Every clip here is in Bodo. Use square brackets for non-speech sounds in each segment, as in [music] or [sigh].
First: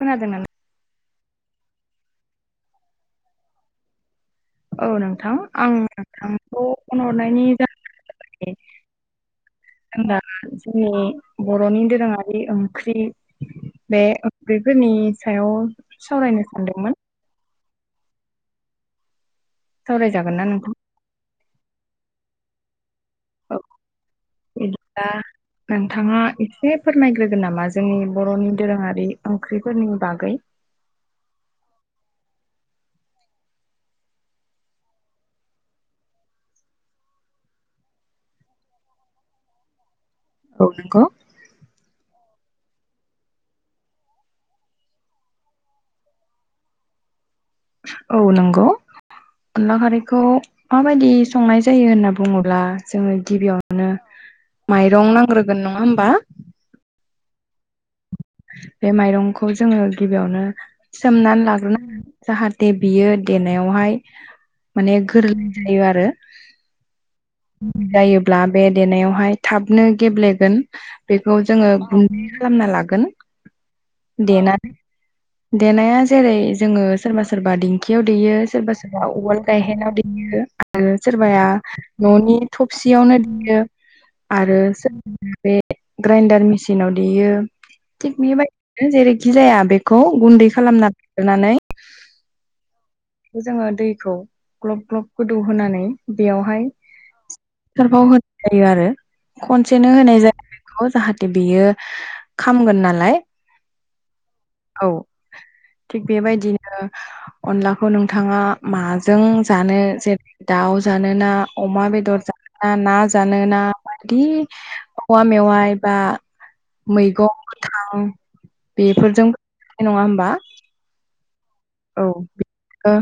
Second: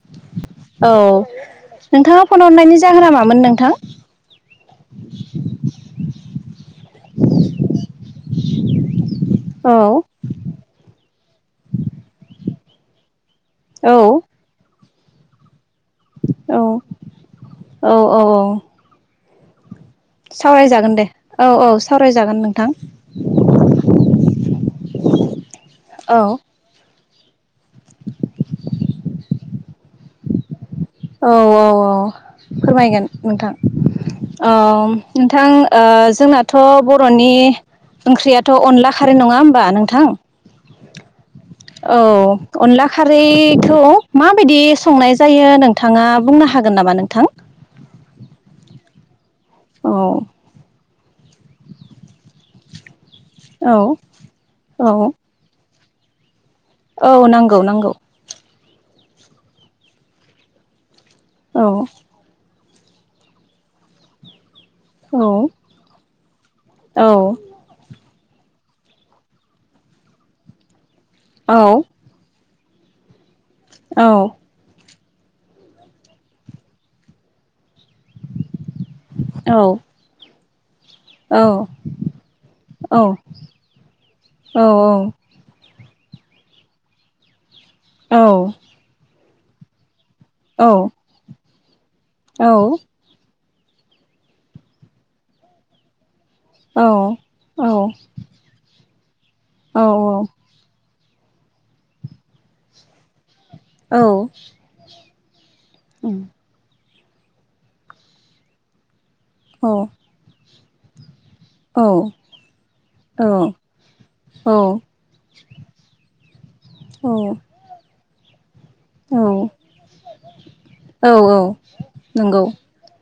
खोनादों ना औ नोंथाङा फन हरनायनि जाहोना मामोन नोंथां? औ नोंथां आं नोंथांखौ फन हरनायनि जाहोनानो जाबाय। औ आं दा जोंनि बर'नि दोरोङारि ओ ओंख्रि औ बे ओंख्रिफोरनि सायाव सावरायनो औ सानदोंमोन। औ औ औ। सावरायजागोन ना नोंथां सावरायजागोन दे औ औ सावरायजागोन नोंथां। औ बिदिब्ला औ नोंथाङा एसे फोरमायग्रोगोन नामा? जोंनि बर'नि दोरोङारि ओंख्रिफोरनि बागै? औ औ औ फोरमायगोन नोंथां। ओम नोंथां ओ- जोंनाथ' बर'नि ओंख्रियाथ' अनला खारै नङा होमबा नोंथां? औ नोंगौ औ अनला खारैखौ माबायदि संनाय जायो नों? थाङा बुंनो हागोन नामा नोंथां? औ नंगौ अनला औ खारैखौ माबायदि संनाय जायो होनना बुङोब्ला जोङो। औ गिबियावनो औ माइरं नांग्रोगोन नङा होमबा? औ नंगौ नंगौ। बे माइरंखौ जोङो गिबियावनो सोमनानै औ लाग्रोनांगोन जाहाथे दे बियो देनायावहाय माने औ गोरलै जायो आरो। औ जायोब्ला बे देनायावहाय थाबनो गेब्लेगोन। बेखौ औ जोङो गुन्दै खालामना लागोन औ देनानै। देनाया जेरै जोङो सोरबा सोरबा दिं खियाव दैयो सोरबा सोरबा उवाल औ गायहेनाव दैयो। आरो सोरबाया न'नि थबसियावनो देयो आरो [unintelligible] ग्राइन्डार मेसिनाव देयो थिग बेबाय जेरैखि जाया बेखौ गुन्दै खालामना लाग्रोनानै। औ जोङो दैखौ ग्लब ग्लब गोदौ होनोनानै। बेयावहाय होनाय जायो आरो खनसेनो होनाय जाया। जाहाथे बेयो खामगोन नालाय। औ थिग बेबायदिनो - अनलाखौ नोंथाङा माजों जानो जेरै दाउ जानोना अमा बेदर जानोना, ना जानोना, बिदि औवा मेवाय बा मैगं गोथां औ बेफोरजोंबो जाजायो नङा होमबा? औ औ। औ नंगौ बि [inaudible] नो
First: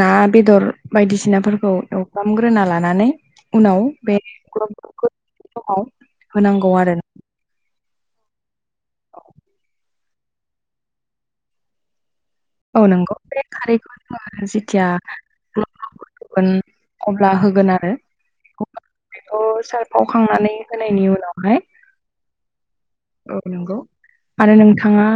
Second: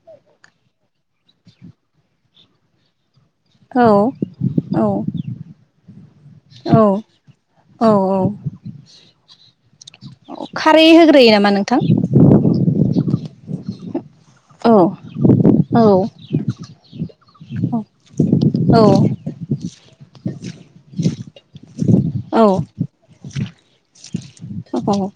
ना बेदर बायदिसिनाफोरखौ एवफ्रामग्रोना लानानै औ उनाव बे [inaudible] औ समाव होनांगौ औ आरो। औ औ। खारै होग्रोयो नामा नोंथां? औ नंगौ बे खारैखौ औ जेथिया ग्लब औ ग्लब गोदौगोन अब्ला होगोन आरो। बेखौ' सारफावखांनानै होनायनि उनावहाय औ औ नंगौ आरो नोंथाङा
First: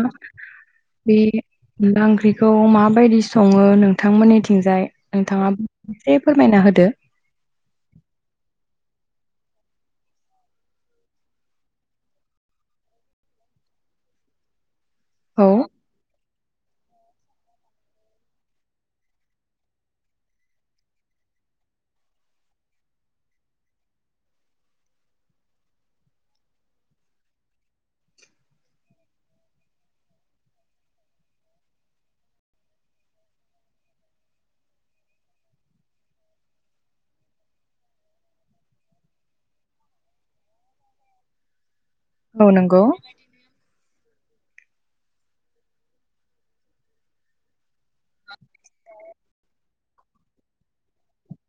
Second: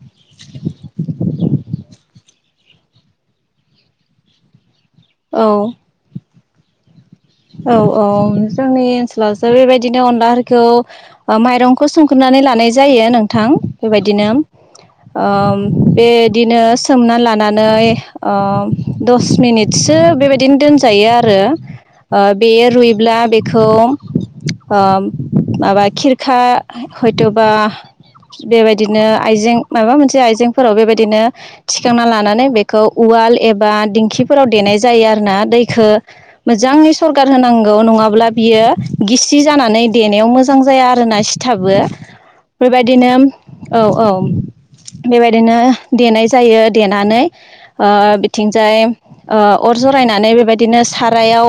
बे अनला ओंख्रिखौ माबायदि सङो नोंथांमोननिथिंजाय नोंथाङा एसे फोरमायना होदो। अब्ला जों बेबायदिनो अनलाफोरखौ माइरंखौ सौखनानै लानाय जायो नोंथां। बेबायदि नो औ ओ बे दिनो सोमना लानानै दस मिनिटसो बेबायदिनो दोनजायो आरो। बेयो रुइब्ला बेखौ ओ माबा खिरखा ह-हयथ'बा बेबायदिनो आइजें मायबा मोनसे आइजेंफोराव बेबायदिनो थिखांना लानानै बेखौ उवा उवाल एबा दिंकिफोराव देनाय जायो आरोना दैखो मोजाङै स सरगार होनांगौ। नङाब्ला बियो गिसि जानानै देनायाव मोजां जाया आरोना सिथाबो। औ नंगौ बेबायदिनो औ औ। बेबायदिनो देनाय जायो देनानै औ बिथिंजाय ओ अर जरायनानै बेबायदिनो सारायाव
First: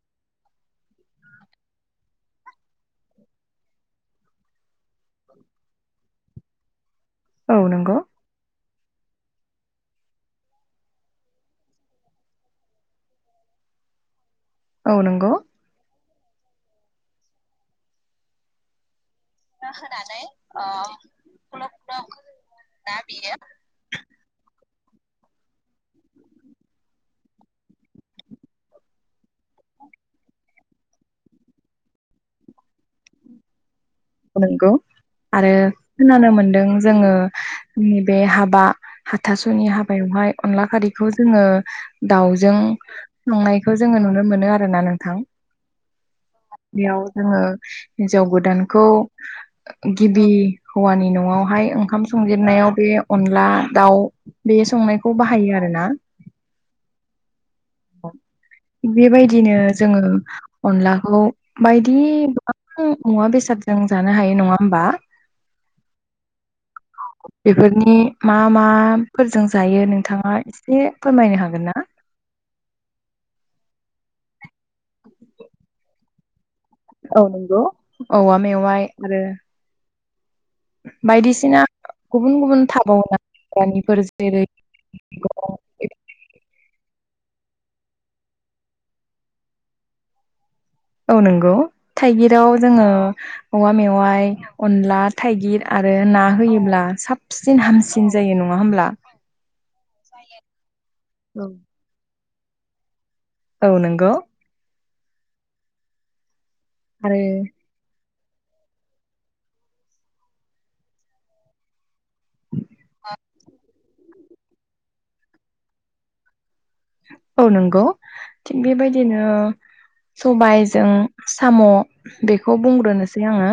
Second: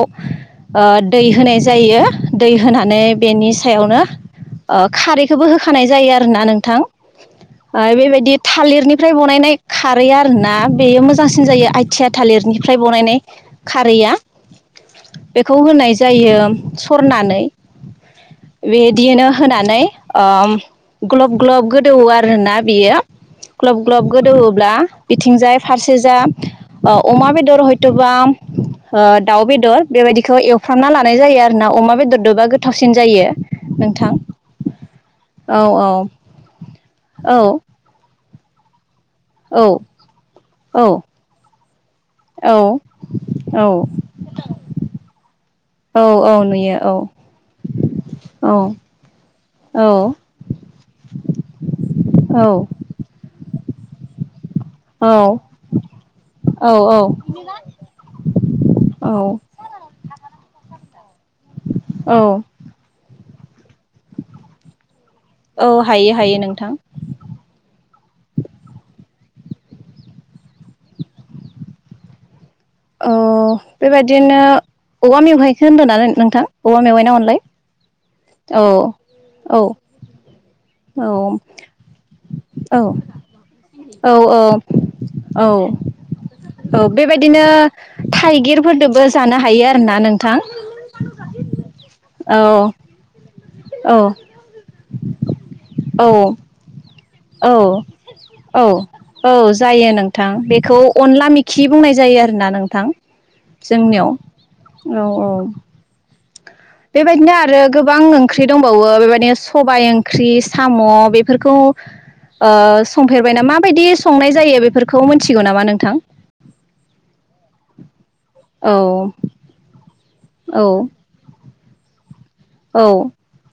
ओ दै होनाय जायो। दै होनानै बेनि सायावनो ओ खारैखोबो होखानाय जायो आरोना नोंथां। औ ओइ नंगौ बेबायदि थालिरनिफ्राय बनायनाय खारैया आरोना बेयो मोजांसिन जायो आइथिया थालिरनिफ्राय बनायनाय खारैया। औ नंगौ बेखौ होनाय जायो सरनानै। बे दिनो होनानै ओ ग्लब ग्लब गोदौओ आरोना बेयो। ग्लब ग्लब गोदौवोब्ला बिथिंजाय फारसेजा अमा बेदर हयथ'बा दाउ बेदर बेबायदिखौ एवफ्रामना लानाय जायो आरोना। अमा बेदरदोबा गोथावसिन जायो नोंथां नंगौ आरो औ खोनानो मोनदों जोङो औ [inaudible] नि बे हाबा हाथासुनि औ हाबायावहाय अनला औ खारैखौ जोङो दाउजों औ संनायखौ जोङो नुनो मोनो आरोना नोंथां। औ औ नुयो औ बेयाव औ। खौ औ गिबि हौवानि न'आवहाय ओंखाम औ संजेननायाव बे अनला दाउ बे संनायखौ बाहायो आरोना। औ बेबायदिनो जोङो अनलाखौ बायदि औ गोबां मुवा बेसाद औ हायो हायो नोंथां। बेफोरनि मा माफोरजों जायो नोंथाङा एसे फोरमायनो हागोन ना? अह बेबायदिनो औवा मेवहायखो होनदोना नो-नोंथां? औवा मेवाइ ना औ अनलाय नंगौ औवा औ मेवाइ आरो औ। औ बायदिसिना गुबुन गुबुन औ थाबावनो हाग्रानिफोर औ जेरै औ औ। बेबायदिनो थाइगिरफोरदोबो जानो हायो आरोना नोंथां। औ नंगौ औ थाइगिराव जोङो औवा मेवाइ अनला थाइगिर आरो औ ना होयोब्ला साब औ सिन हामसिन जायो नङा औ होमब्ला औ जायो नोंथां बेखौ अनला मिखि बुंनाय जायो आरोना नोंथां औ जोंनियाव नंगौ औ औ बेबायदिनो आरो गोबां ओं ख्रि दंबावो बेबायदिनो सबाय ओंख्रि साम बेफोरखौ ओ संफेरबायना माबायदि संनाय जायो बेफोरखौ मिथिगौ नामा नोंथां औ नंगौ थिग औ बेबायदिनो औ सबायजों साम' बेखौ औ बुंग्रोनोसै आङो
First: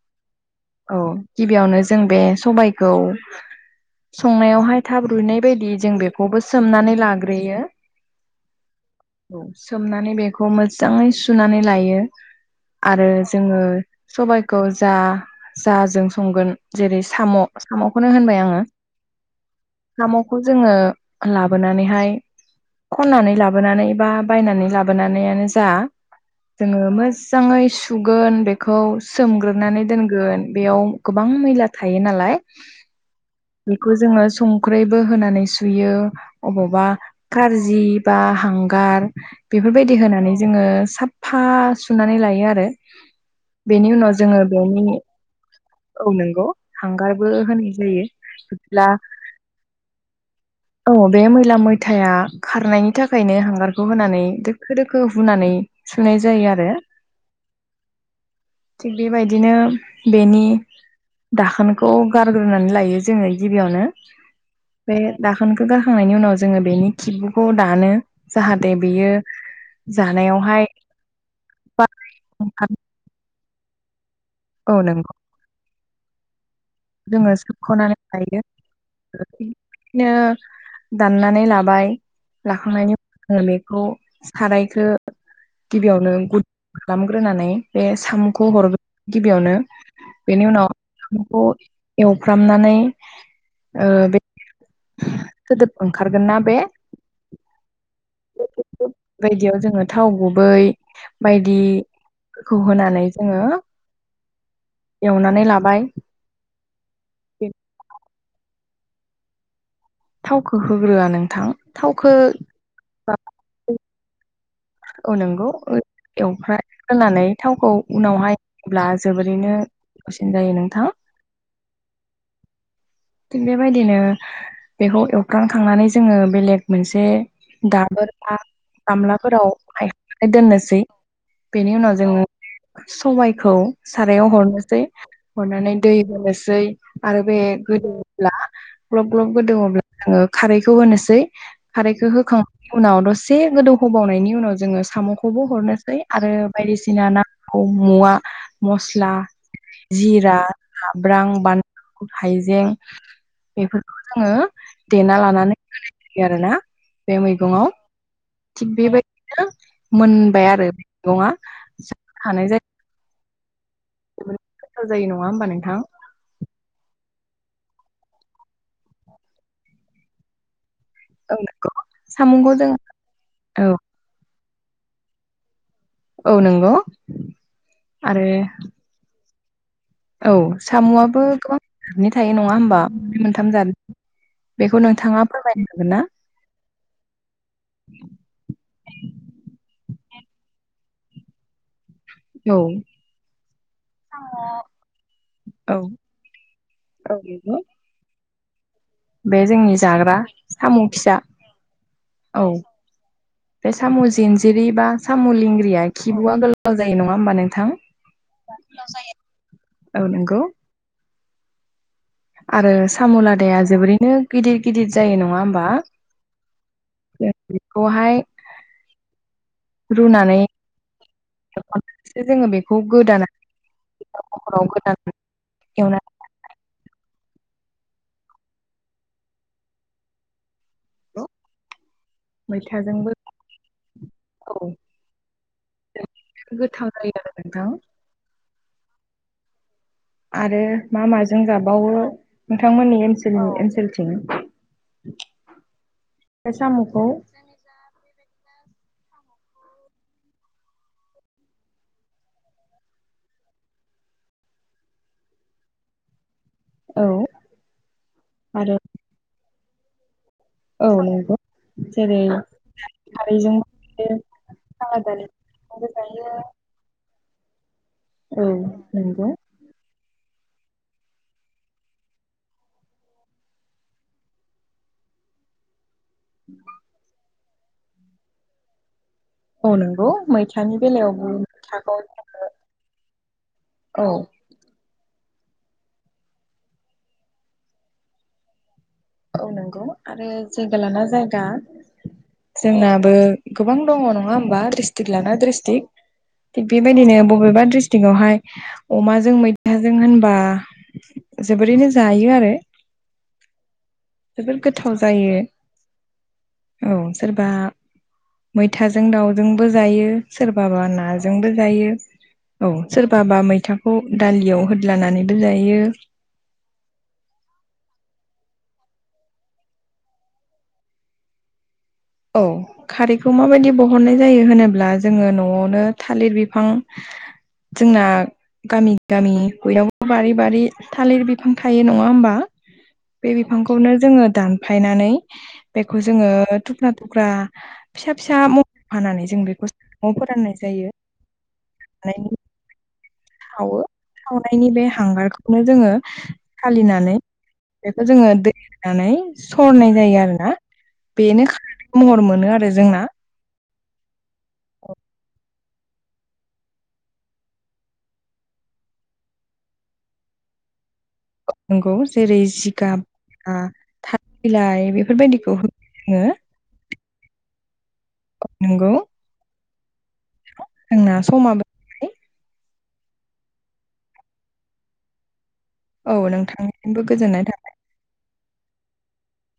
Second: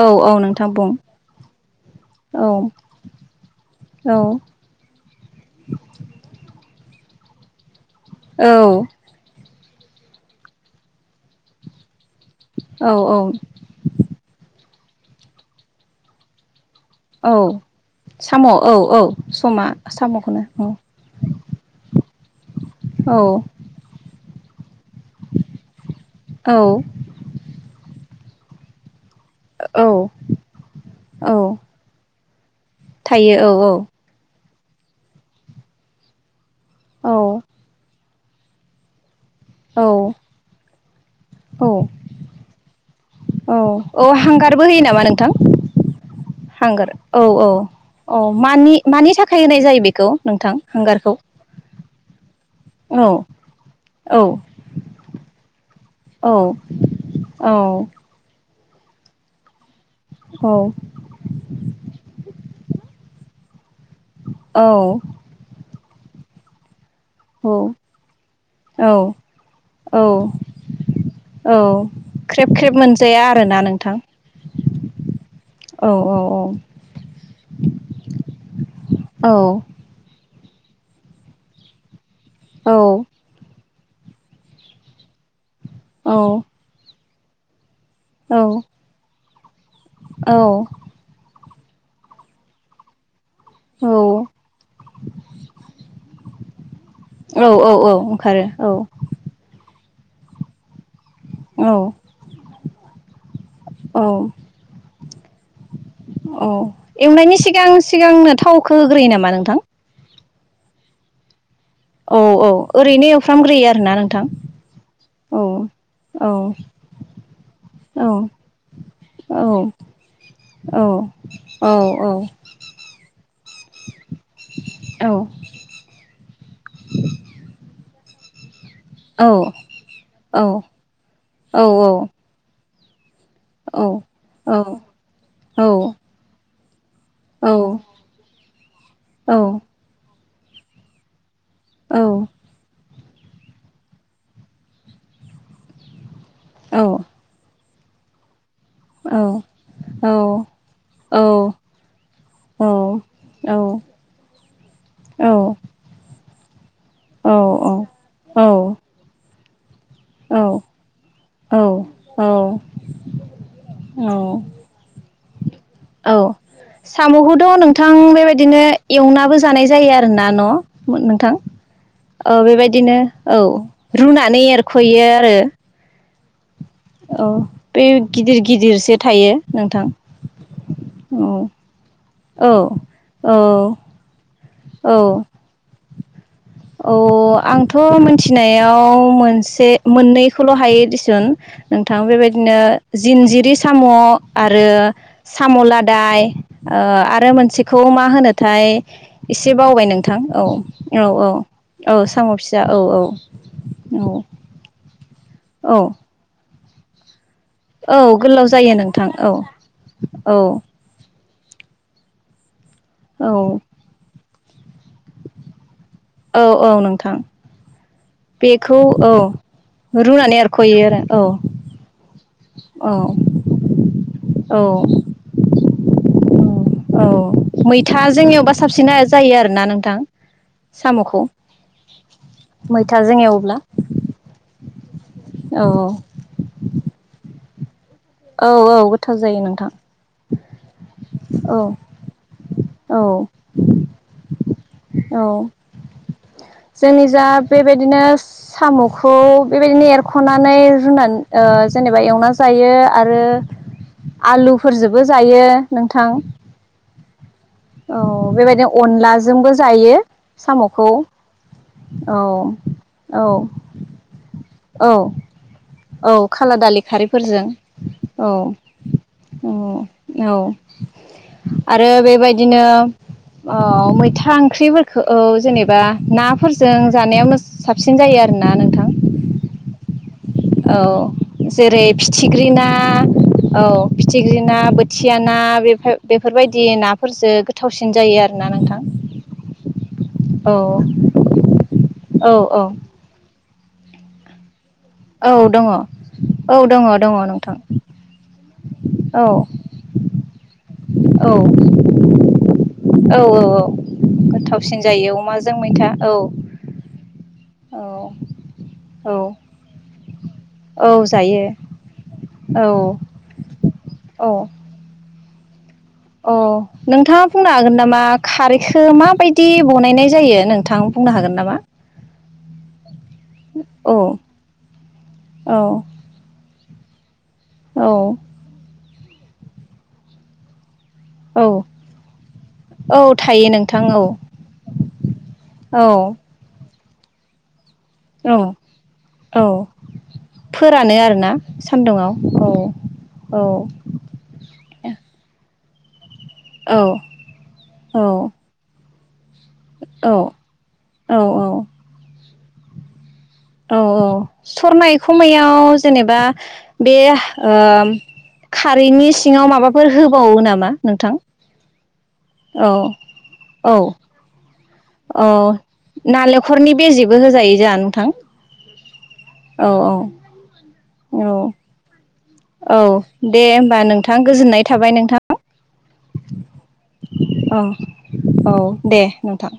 औ औ नों औ गिबियावनो जों बे सबायखौ औ संनायावहाय थाब रुनाय बायदि जों बेखौबो सोमनानै लाग्रोयो औ औ सोमनानै बेखौ मोजाङै सुनानै लायो औ आरो औ जोङो सबायखौ जा जाजों संगोन जेरै साम औ साम'खौनो होनबाय साम' आङो औ औ समा सामखौ साम'खौनो जोङो लाबोना नानैहाय औ खननानै लाबोनानै बा बायनानै लाबोनानैयानो जा औ जोङो मोजाङै सु गोन बेखौ सोमग्रोनानै औ दोनगोन बेयाव गोबां औ मैला थायो नालाय थायो औ बेखौ जोङो संख्रैबो होनानै सुयो अबावबा औ कारजि बा हांगार औ बेफोरबायदि होनानै जोङो साफफा औ सुनानै लायो आरो औ बेनि औ उनाव जोङो हांगारबो होयो बेनि नामा नोंथां औ नंगौ हांगार औ हांगारबो औ होनाय जायो औ मानि फदिब्ला मानि थाखाय होनाय जायो बेखौ नोंथां औ हांगारखौ बे मैला मैथाया खारनायनि औ थाखायनो हांगारखौ औ होनानै दोखो दोखो हुनानै सुनाय जायो आरो औ थिग बेबायदिनो बेनि दाखोनखौ गारग्रोनानै लायो जोङो गिबियावनो औ बे दाखोनखौ गारखांनायनि उनाव जोङो बेनि खिबुखौ औ दानो जाहाथे औ बेयो औ जानायावहाय औ बा ख्रेब ओंखाम ख्रेब मोनजाया आरोना नोंथां औ नांगौ औ औ औ जोङो सोबख'नानै लायो औ बिदिनो दाननानै लाबाय औ लाखांनायनि उन बे खौ सारायखौ गिबियावनो औ गुद खालामग्रोनानै बे औ साम'खौ हरग गिबियावनो औ बेनि उनाव [unintelligible] एवफ्रामनानै औ ओ बे सोदोब ओंखारगोन ना बे औ औ औ ओंखारो औ बायदियाव जोङो थाव गुबै औ बायदिफोरखौ होनानै जोङो औ एवनानै लाबाय औ एवनायनि सिगां सिगांनो थावखौ होग्रोयो नामा नोंथां थावखौ होग्रोआ नोंथां थावखौ औ औ ओरैनो एवफ्रामग्रोयो आरोना नोंथां औ नंगौ औ एवफ्राम होनानै थावखौ औ उनावहाय होब्ला औ जोबोरैनो दसेनो जायो औ नोंथां औ औ थिग बेबायदिनो बेखौ औ एवफ्रामखांनानै जोङो बेलेग मोनसे दाबोर बा गामला फोराव हायखांनानै दोननोसै औ बेनि उनाव जोङो सबायखौ सारायाव हरनोसै हरनानै दै होनोसै आरो बे गोदौवोब्ला ग्लब ग्लब औ गोदौवोब्ला जोङो खारैखौ होनोसै खारैखौ औ होखांनायनि उनाव दसे गोदौ होबावनायनि उनाव जोङो साम'खौबो हरनोसै। आरो औ बायदिसिना नांगौ मुवा मस्ला जिरा जाब्रां बानलु हाइजें बेफोरखौ जोङो देना लानानै होनाय जायो आरोना। बे औ मैगङाव औ औ। थिग बेबायदिनो मोनबाय आरो मैगङा थानाय जाय उम्म नंङा होनबा नोंथां? औ साम'खौथ' नोंथां बेबायदिनो एवनाबो जानाय जायो आरोना न'? नोंथां औ नंगौ औ साम'खौ जों बेबायदिनो औ रुनानै एर खुयो आरो औ नों औ बे गिदिर गिदिरसो थायो। नोंथां औ औ साम'आबो गोबांनि रोखोमनि थायो औ नङा होमबा औ मोनथाम जादनि बेखौ औ नोंथाङा फोरमायनो हागोन ना? औ आंथ' मिथिनायाव मोनसे मोननै खौल' हायो दिसुन थां बेबायदिनो औ जिनजिरि साम' आरो साम' औ लादाय ओ औ आरो नंगौ मोनसेखौ मा होनोथाय? बे एसे जोंनि बावबाय जाग्रा नोंथां औ साम' औ फिसा औ औ साम' फिसा औ औ। बे साम' औ जिन्जिरि बा साम' औ लेंंग्रिया खिबुआ गोलाव जायो नङा होमबा नों औ गोलाव जायो नोंथां औ औ। आरो औ साम'लादाया जोबोरैनो गिदिर गिदिर जायो नङा होमबा? औ औ नोंथां जों बेखौहाय बेखौ औ। रुनानै रुनानैसो एरख'यो आरो जोङो बेखौ औ औ। गोदानानै औ [unintelligible] एवनानै औ मैथाजों एवबा साबसिन जायो आरोना नोंथां साम'खौ। मैथाजोंबो मैथाजों एवब्ला औ औ गोथाव जायो आरो नोंथां। औ औ गोथाव जायो नोंथां। आरो मा माजों औ जाबावो औ नोंथांमोननि ओसोलनि ओनसोलथिं? औ बे साम'खौ जोंनि जा बेबायदिनो साम'खौ बेबायदिनो एरख'नानै रुनानै जेनेबा एवना जायो। आरो आलुफोरजोंबो जायो नोंथां। औ। औ बेबायदिनो आरो अनलाजोंबो जायो। साम'खौ औ नंगौ जेरै औ औ। खारैजों खाला औ दालि औ खाला दालि खारै फोरजों औ औ औ। आरो बेबायदिनो ओ मैथा ओंख्रिफोरखौ जेनेबा नाफोरजों जानाया साबसिन जायो आरोना नोंथां। औ नंगौ। मैथानि बेलायावबो औ जेरै मैथाखौ फिथिख्रि ना औ औ फिथिख्रि ना बोथिया ना बेफो बेफोरबायदि नाफोरजों गोथावसिन जायो आरोना नोंथां। औ नंगौ आरो औ जायगा लाना जायगा औ औ जोंनाबो गोबां दङ नङा होमबा ड्रिस्ट्रिक लाना औ दङ ड्रिस्ट्रिक्ट औ थिग दङ दङ बेबायदिनो नोंथां बबेबा ड्रिस्ट्रिकआवहाय औ अमाजों मैथाजों होनबा जोबोरैनो जायो आरो। औव औव औव जोबोर गोथावसिन गोथाव जायो अमाजों मैथा औव। औ सोरबा मैथाजों दाउजोंबो जायो सोरबाबा नाजोंबो जायो। औव औ सोरबाबा मैथाखौ औ दालियाव होद्लानानैबो जायो। अ नोंथाङा बुंनो हागोन नामा। खारैखो माबायदि बनायनाय जायो नोंथां बुंनो हागोन नामा। औव खारैखौ माबायदि औ बहननाय जायो होनोब्ला जोङो औ न'आवनो थालिर बिफां बिफां जोंना औ गामि गामि बयनावबो बारि बारि थालिर बिफां औ थायो नङा होमबा। औ बे थायो नोंथां बिफांखौनो औ जोङो दानफायनानै औ बेखौ जोङो टुक्रा टुक्रा फिसा औ फिसा मम' फानानै जों औ बेखौ नआव फोराननाय जायो फोरानो आरोना [unintelligible] सान्दुङाव नायनि औ औ सावो सावनायनि बे हांगारखौनो जोङो औ सालिनानै औ बेखौ जोङो दै होनानै सरनाय औ जायो आरो ना औ बेनो खारै महर मोनो आरो जोंना। औव औव सरनाय खमायाव जेनेबा बे ओ खारैनि सिङाव माबाफोर होबावो नामा नोंथां। नंगौ। जेरै औ जिगाबा ओ औ थालिर बिलाइ बेफोरबायदिखौ होयो जोङो। बेबो होजायो नोंथां। नंगौ। औव औव, जोंना समाबो जाबाय। औव दे होमबा नोंथां गोजोननाय थाबाय नोंथां। औव नोंथांनिसिमबो गोजोननाय औ थाबाय। औ दे नोंथां‌।